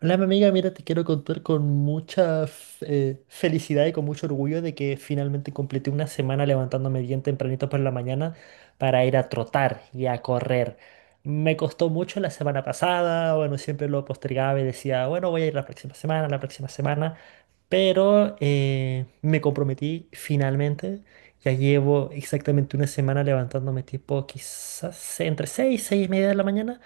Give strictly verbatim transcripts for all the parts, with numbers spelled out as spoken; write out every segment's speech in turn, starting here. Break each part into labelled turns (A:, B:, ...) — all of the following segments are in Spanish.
A: Hola, mi amiga, mira, te quiero contar con mucha f- eh, felicidad y con mucho orgullo de que finalmente completé una semana levantándome bien tempranito por la mañana para ir a trotar y a correr. Me costó mucho la semana pasada, bueno, siempre lo postergaba y decía, bueno, voy a ir la próxima semana, la próxima semana, pero eh, me comprometí finalmente. Ya llevo exactamente una semana levantándome tipo quizás entre seis, seis y media de la mañana.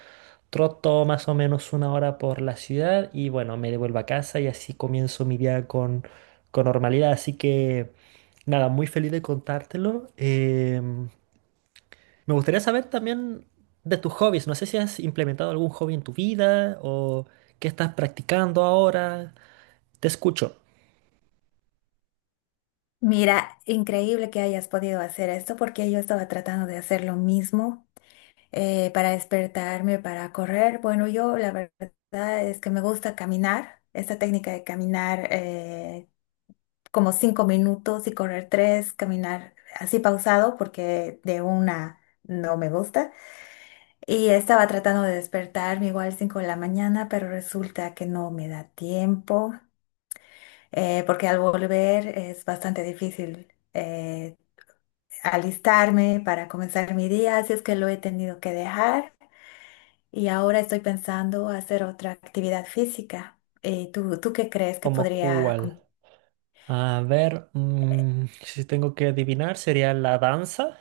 A: Troto más o menos una hora por la ciudad y bueno, me devuelvo a casa y así comienzo mi día con, con normalidad. Así que nada, muy feliz de contártelo. Em, me gustaría saber también de tus hobbies. No sé si has implementado algún hobby en tu vida o qué estás practicando ahora. Te escucho.
B: Mira, increíble que hayas podido hacer esto porque yo estaba tratando de hacer lo mismo eh, para despertarme, para correr. Bueno, yo la verdad es que me gusta caminar, esta técnica de caminar eh, como cinco minutos y correr tres, caminar así pausado porque de una no me gusta. Y estaba tratando de despertarme igual cinco de la mañana, pero resulta que no me da tiempo eh, porque al volver es bastante difícil. Eh, alistarme para comenzar mi día, así es que lo he tenido que dejar y ahora estoy pensando hacer otra actividad física. Eh, ¿tú, tú qué crees que
A: ¿Como
B: podría...
A: cuál?
B: con-
A: A ver, mm, si tengo que adivinar, sería la danza.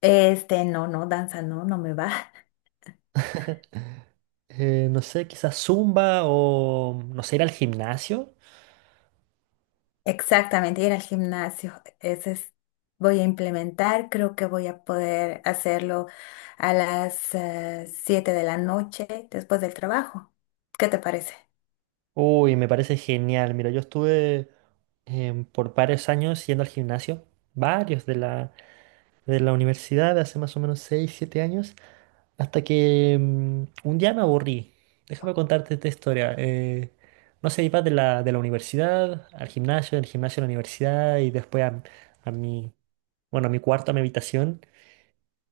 B: Este, no, no, danza no, no me va.
A: Eh, no sé, quizás zumba o no sé, ir al gimnasio.
B: Exactamente, ir al gimnasio. Ese es, voy a implementar, creo que voy a poder hacerlo a las eh, siete de la noche después del trabajo. ¿Qué te parece?
A: Uy, me parece genial. Mira, yo estuve em, por varios años yendo al gimnasio, varios de la, de la, universidad, hace más o menos seis siete años, hasta que mm, un día me aburrí. Déjame contarte esta historia. Eh, no sé, iba de la, de la, universidad al gimnasio, del gimnasio a la universidad y después a, a mi, bueno, a mi cuarto, a mi habitación.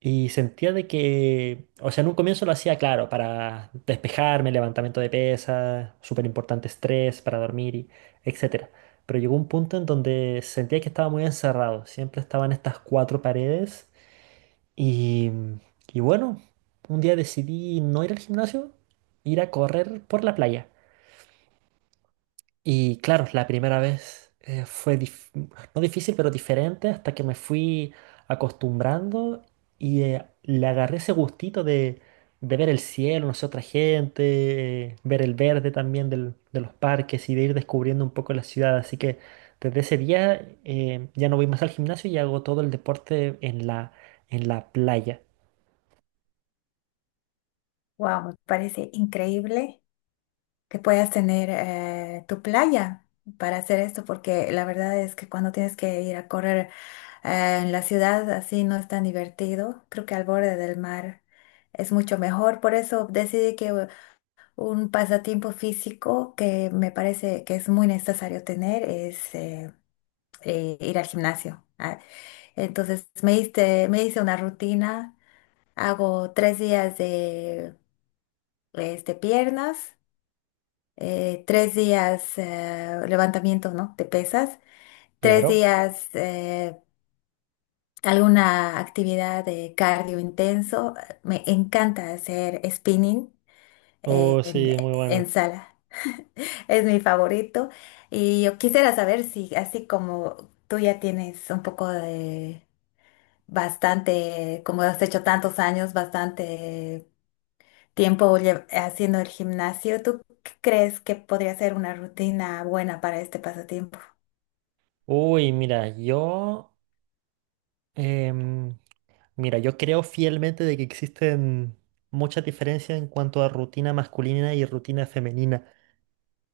A: Y sentía de que, o sea, en un comienzo lo hacía claro, para despejarme, levantamiento de pesas, súper importante estrés, para dormir, y etcétera. Pero llegó un punto en donde sentía que estaba muy encerrado, siempre estaba en estas cuatro paredes. Y, y bueno, un día decidí no ir al gimnasio, ir a correr por la playa. Y claro, la primera vez eh, fue dif- no difícil, pero diferente hasta que me fui acostumbrando y eh, le agarré ese gustito de, de ver el cielo, no sé, otra gente, eh, ver el verde también del- de los parques y de ir descubriendo un poco la ciudad. Así que desde ese día eh, ya no voy más al gimnasio y hago todo el deporte en la, en la, playa.
B: Wow, me parece increíble que puedas tener eh, tu playa para hacer esto, porque la verdad es que cuando tienes que ir a correr eh, en la ciudad así no es tan divertido. Creo que al borde del mar es mucho mejor. Por eso decidí que u- un pasatiempo físico que me parece que es muy necesario tener es eh, eh, ir al gimnasio. Ah, entonces me hice, me hice una rutina, hago tres días de este, piernas. Eh, tres días eh, levantamiento, ¿no? de pesas, tres
A: Claro.
B: días eh, alguna actividad de cardio intenso. Me encanta hacer spinning eh,
A: Oh,
B: en,
A: sí, muy bueno.
B: en sala, es mi favorito. Y yo quisiera saber si, así como tú ya tienes un poco de bastante, como has hecho tantos años, bastante tiempo lle- haciendo el gimnasio, ¿tú crees que podría ser una rutina buena para este pasatiempo?
A: Uy, mira, yo... em, Mira, yo creo fielmente de que existen muchas diferencias en cuanto a rutina masculina y rutina femenina.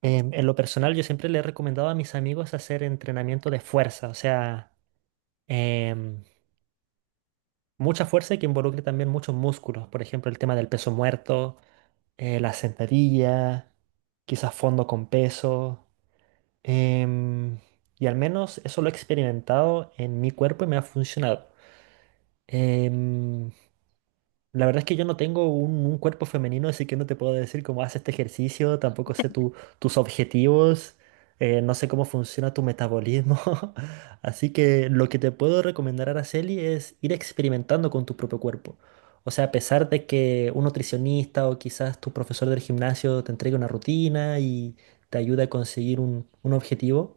A: Em, en lo personal, yo siempre le he recomendado a mis amigos hacer entrenamiento de fuerza, o sea, em, mucha fuerza y que involucre también muchos músculos. Por ejemplo, el tema del peso muerto, eh, la sentadilla, quizás fondo con peso. em, y al menos eso lo he experimentado en mi cuerpo y me ha funcionado. Em, La verdad es que yo no tengo un, un, cuerpo femenino, así que no te puedo decir cómo haces este ejercicio, tampoco sé tu- tus objetivos, eh, no sé cómo funciona tu metabolismo. Así que lo que te puedo recomendar, Araceli, es ir experimentando con tu propio cuerpo. O sea, a pesar de que un nutricionista o quizás tu profesor del gimnasio te entregue una rutina y te ayude a conseguir un, un, objetivo,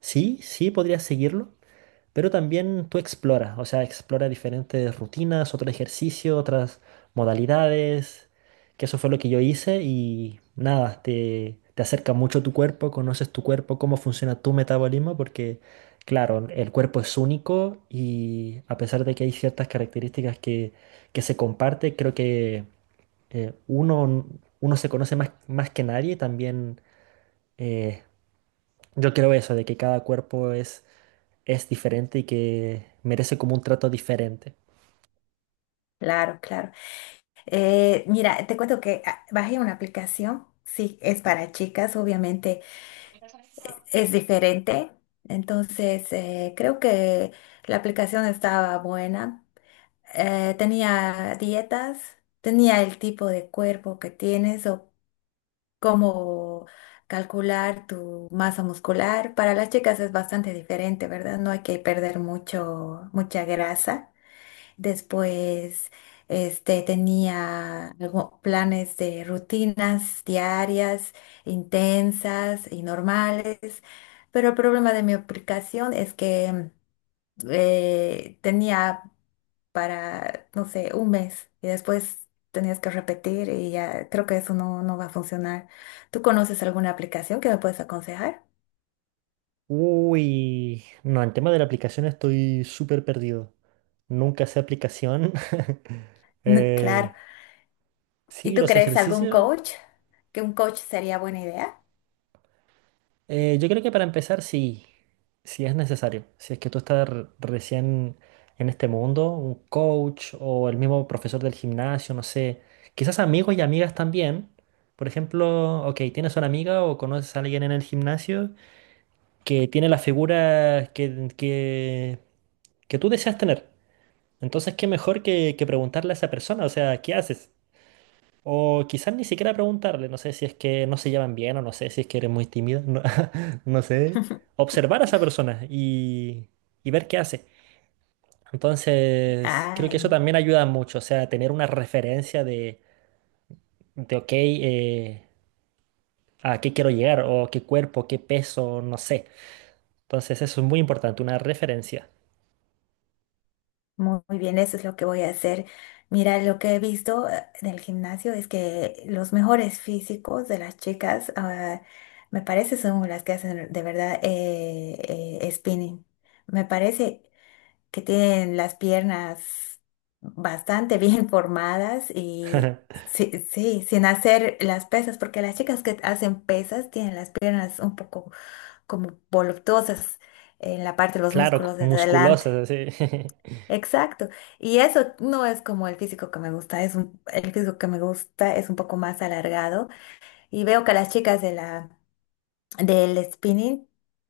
A: sí, sí podrías seguirlo, pero también tú exploras, o sea, exploras diferentes rutinas, otros ejercicios, otras modalidades, que eso fue lo que yo hice y nada, te, te, acerca mucho tu cuerpo, conoces tu cuerpo, cómo funciona tu metabolismo, porque claro, el cuerpo es único y a pesar de que hay ciertas características que, que, se comparte, creo que eh, uno, uno se conoce más, más que nadie, también eh, yo creo eso, de que cada cuerpo es es diferente y que merece como un trato diferente.
B: Claro, claro. Eh, mira, te cuento que ah, bajé una aplicación, sí, es para chicas, obviamente es diferente. Entonces, eh, creo que la aplicación estaba buena. Eh, tenía dietas, tenía el tipo de cuerpo que tienes o cómo calcular tu masa muscular. Para las chicas es bastante diferente, ¿verdad? No hay que perder mucho, mucha grasa. Después, este, tenía algo- planes de rutinas diarias, intensas y normales, pero el problema de mi aplicación es que eh, tenía para, no sé, un mes y después tenías que repetir y ya creo que eso no, no va a funcionar. ¿Tú conoces alguna aplicación que me puedes aconsejar?
A: Uy, no, en tema de la aplicación estoy súper perdido. Nunca sé aplicación. Eh,
B: Claro. ¿Y
A: sí,
B: tú
A: los
B: crees algún
A: ejercicios.
B: coach? ¿Que un coach sería buena idea?
A: eh, yo creo que para empezar, sí, sí es necesario. Si es que tú estás re- recién en este mundo, un coach o el mismo profesor del gimnasio, no sé. Quizás amigos y amigas también. Por ejemplo, ok, tienes una amiga o conoces a alguien en el gimnasio que tiene las figuras que, que, que, tú deseas tener. Entonces, qué mejor que, que preguntarle a esa persona, o sea, ¿qué haces? O quizás ni siquiera preguntarle, no sé si es que no se llevan bien o no sé si es que eres muy tímida, no, no sé. Observar a esa persona y, y, ver qué hace. Entonces, creo que eso
B: Ay.
A: también ayuda mucho, o sea, tener una referencia de, de ok, eh, a qué quiero llegar o qué cuerpo, qué peso, no sé. Entonces, eso es muy importante, una referencia.
B: Muy muy bien, eso es lo que voy a hacer. Mira, lo que he visto eh, en el gimnasio es que los mejores físicos de las chicas, ah, me parece, son las que hacen de verdad eh, eh, spinning. Me parece que tienen las piernas bastante bien formadas y sí, sí, sin hacer las pesas, porque las chicas que hacen pesas tienen las piernas un poco como voluptuosas en la parte de los
A: Claro,
B: músculos de adelante.
A: musculosas, así.
B: Exacto. Y eso no es como el físico que me gusta, es un, el físico que me gusta es un poco más alargado y veo que a las chicas de la del spinning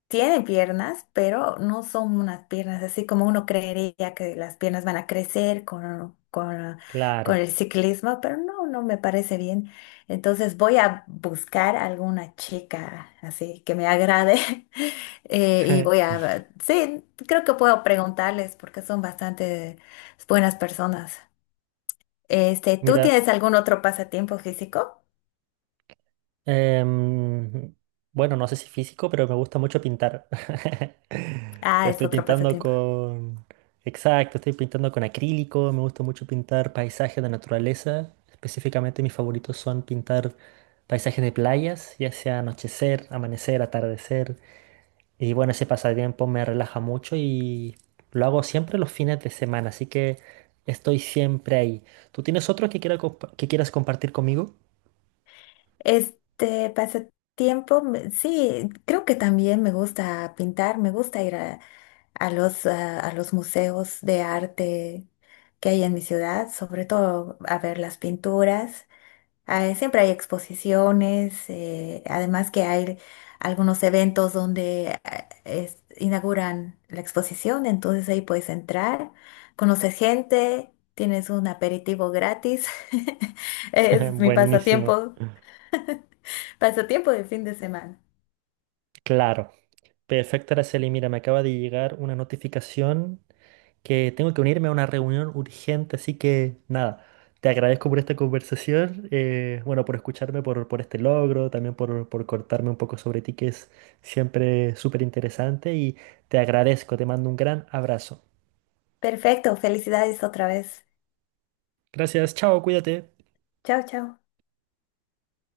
B: tiene piernas, pero no son unas piernas así como uno creería que las piernas van a crecer con, con, con
A: Claro.
B: el ciclismo, pero no, no me parece bien. Entonces voy a buscar alguna chica así que me agrade eh, y voy a, sí, creo que puedo preguntarles porque son bastante buenas personas. Este, ¿tú
A: Mira,
B: tienes algún otro pasatiempo físico?
A: em, bueno, no sé si físico, pero me gusta mucho pintar.
B: Ah,
A: Pero
B: es
A: estoy
B: otro
A: pintando
B: pasatiempo.
A: con... Exacto, estoy pintando con acrílico, me gusta mucho pintar paisajes de naturaleza. Específicamente mis favoritos son pintar paisajes de playas, ya sea anochecer, amanecer, atardecer. Y bueno, ese pasatiempo me relaja mucho y lo hago siempre los fines de semana, así que estoy siempre ahí. ¿Tú tienes otro que, quiera compa- que quieras compartir conmigo?
B: Este pasatiempo, me- sí, creo que también me gusta pintar, me gusta ir a, a los, ah, a los museos de arte que hay en mi ciudad, sobre todo a ver las pinturas. Ah, siempre hay exposiciones, eh, además que hay algunos eventos donde ah, es- inauguran la exposición, entonces ahí puedes entrar, conoces gente, tienes un aperitivo gratis. Es mi
A: Buenísimo.
B: pasatiempo. Pasatiempo de fin de semana.
A: Claro. Perfecto, Araceli. Mira, me acaba de llegar una notificación que tengo que unirme a una reunión urgente, así que nada, te agradezco por esta conversación, eh, bueno, por escucharme, por, por este logro, también por, por cortarme un poco sobre ti, que es siempre súper interesante, y te agradezco, te mando un gran abrazo.
B: Perfecto, felicidades otra vez.
A: Gracias, chao, cuídate.
B: Chao, chao.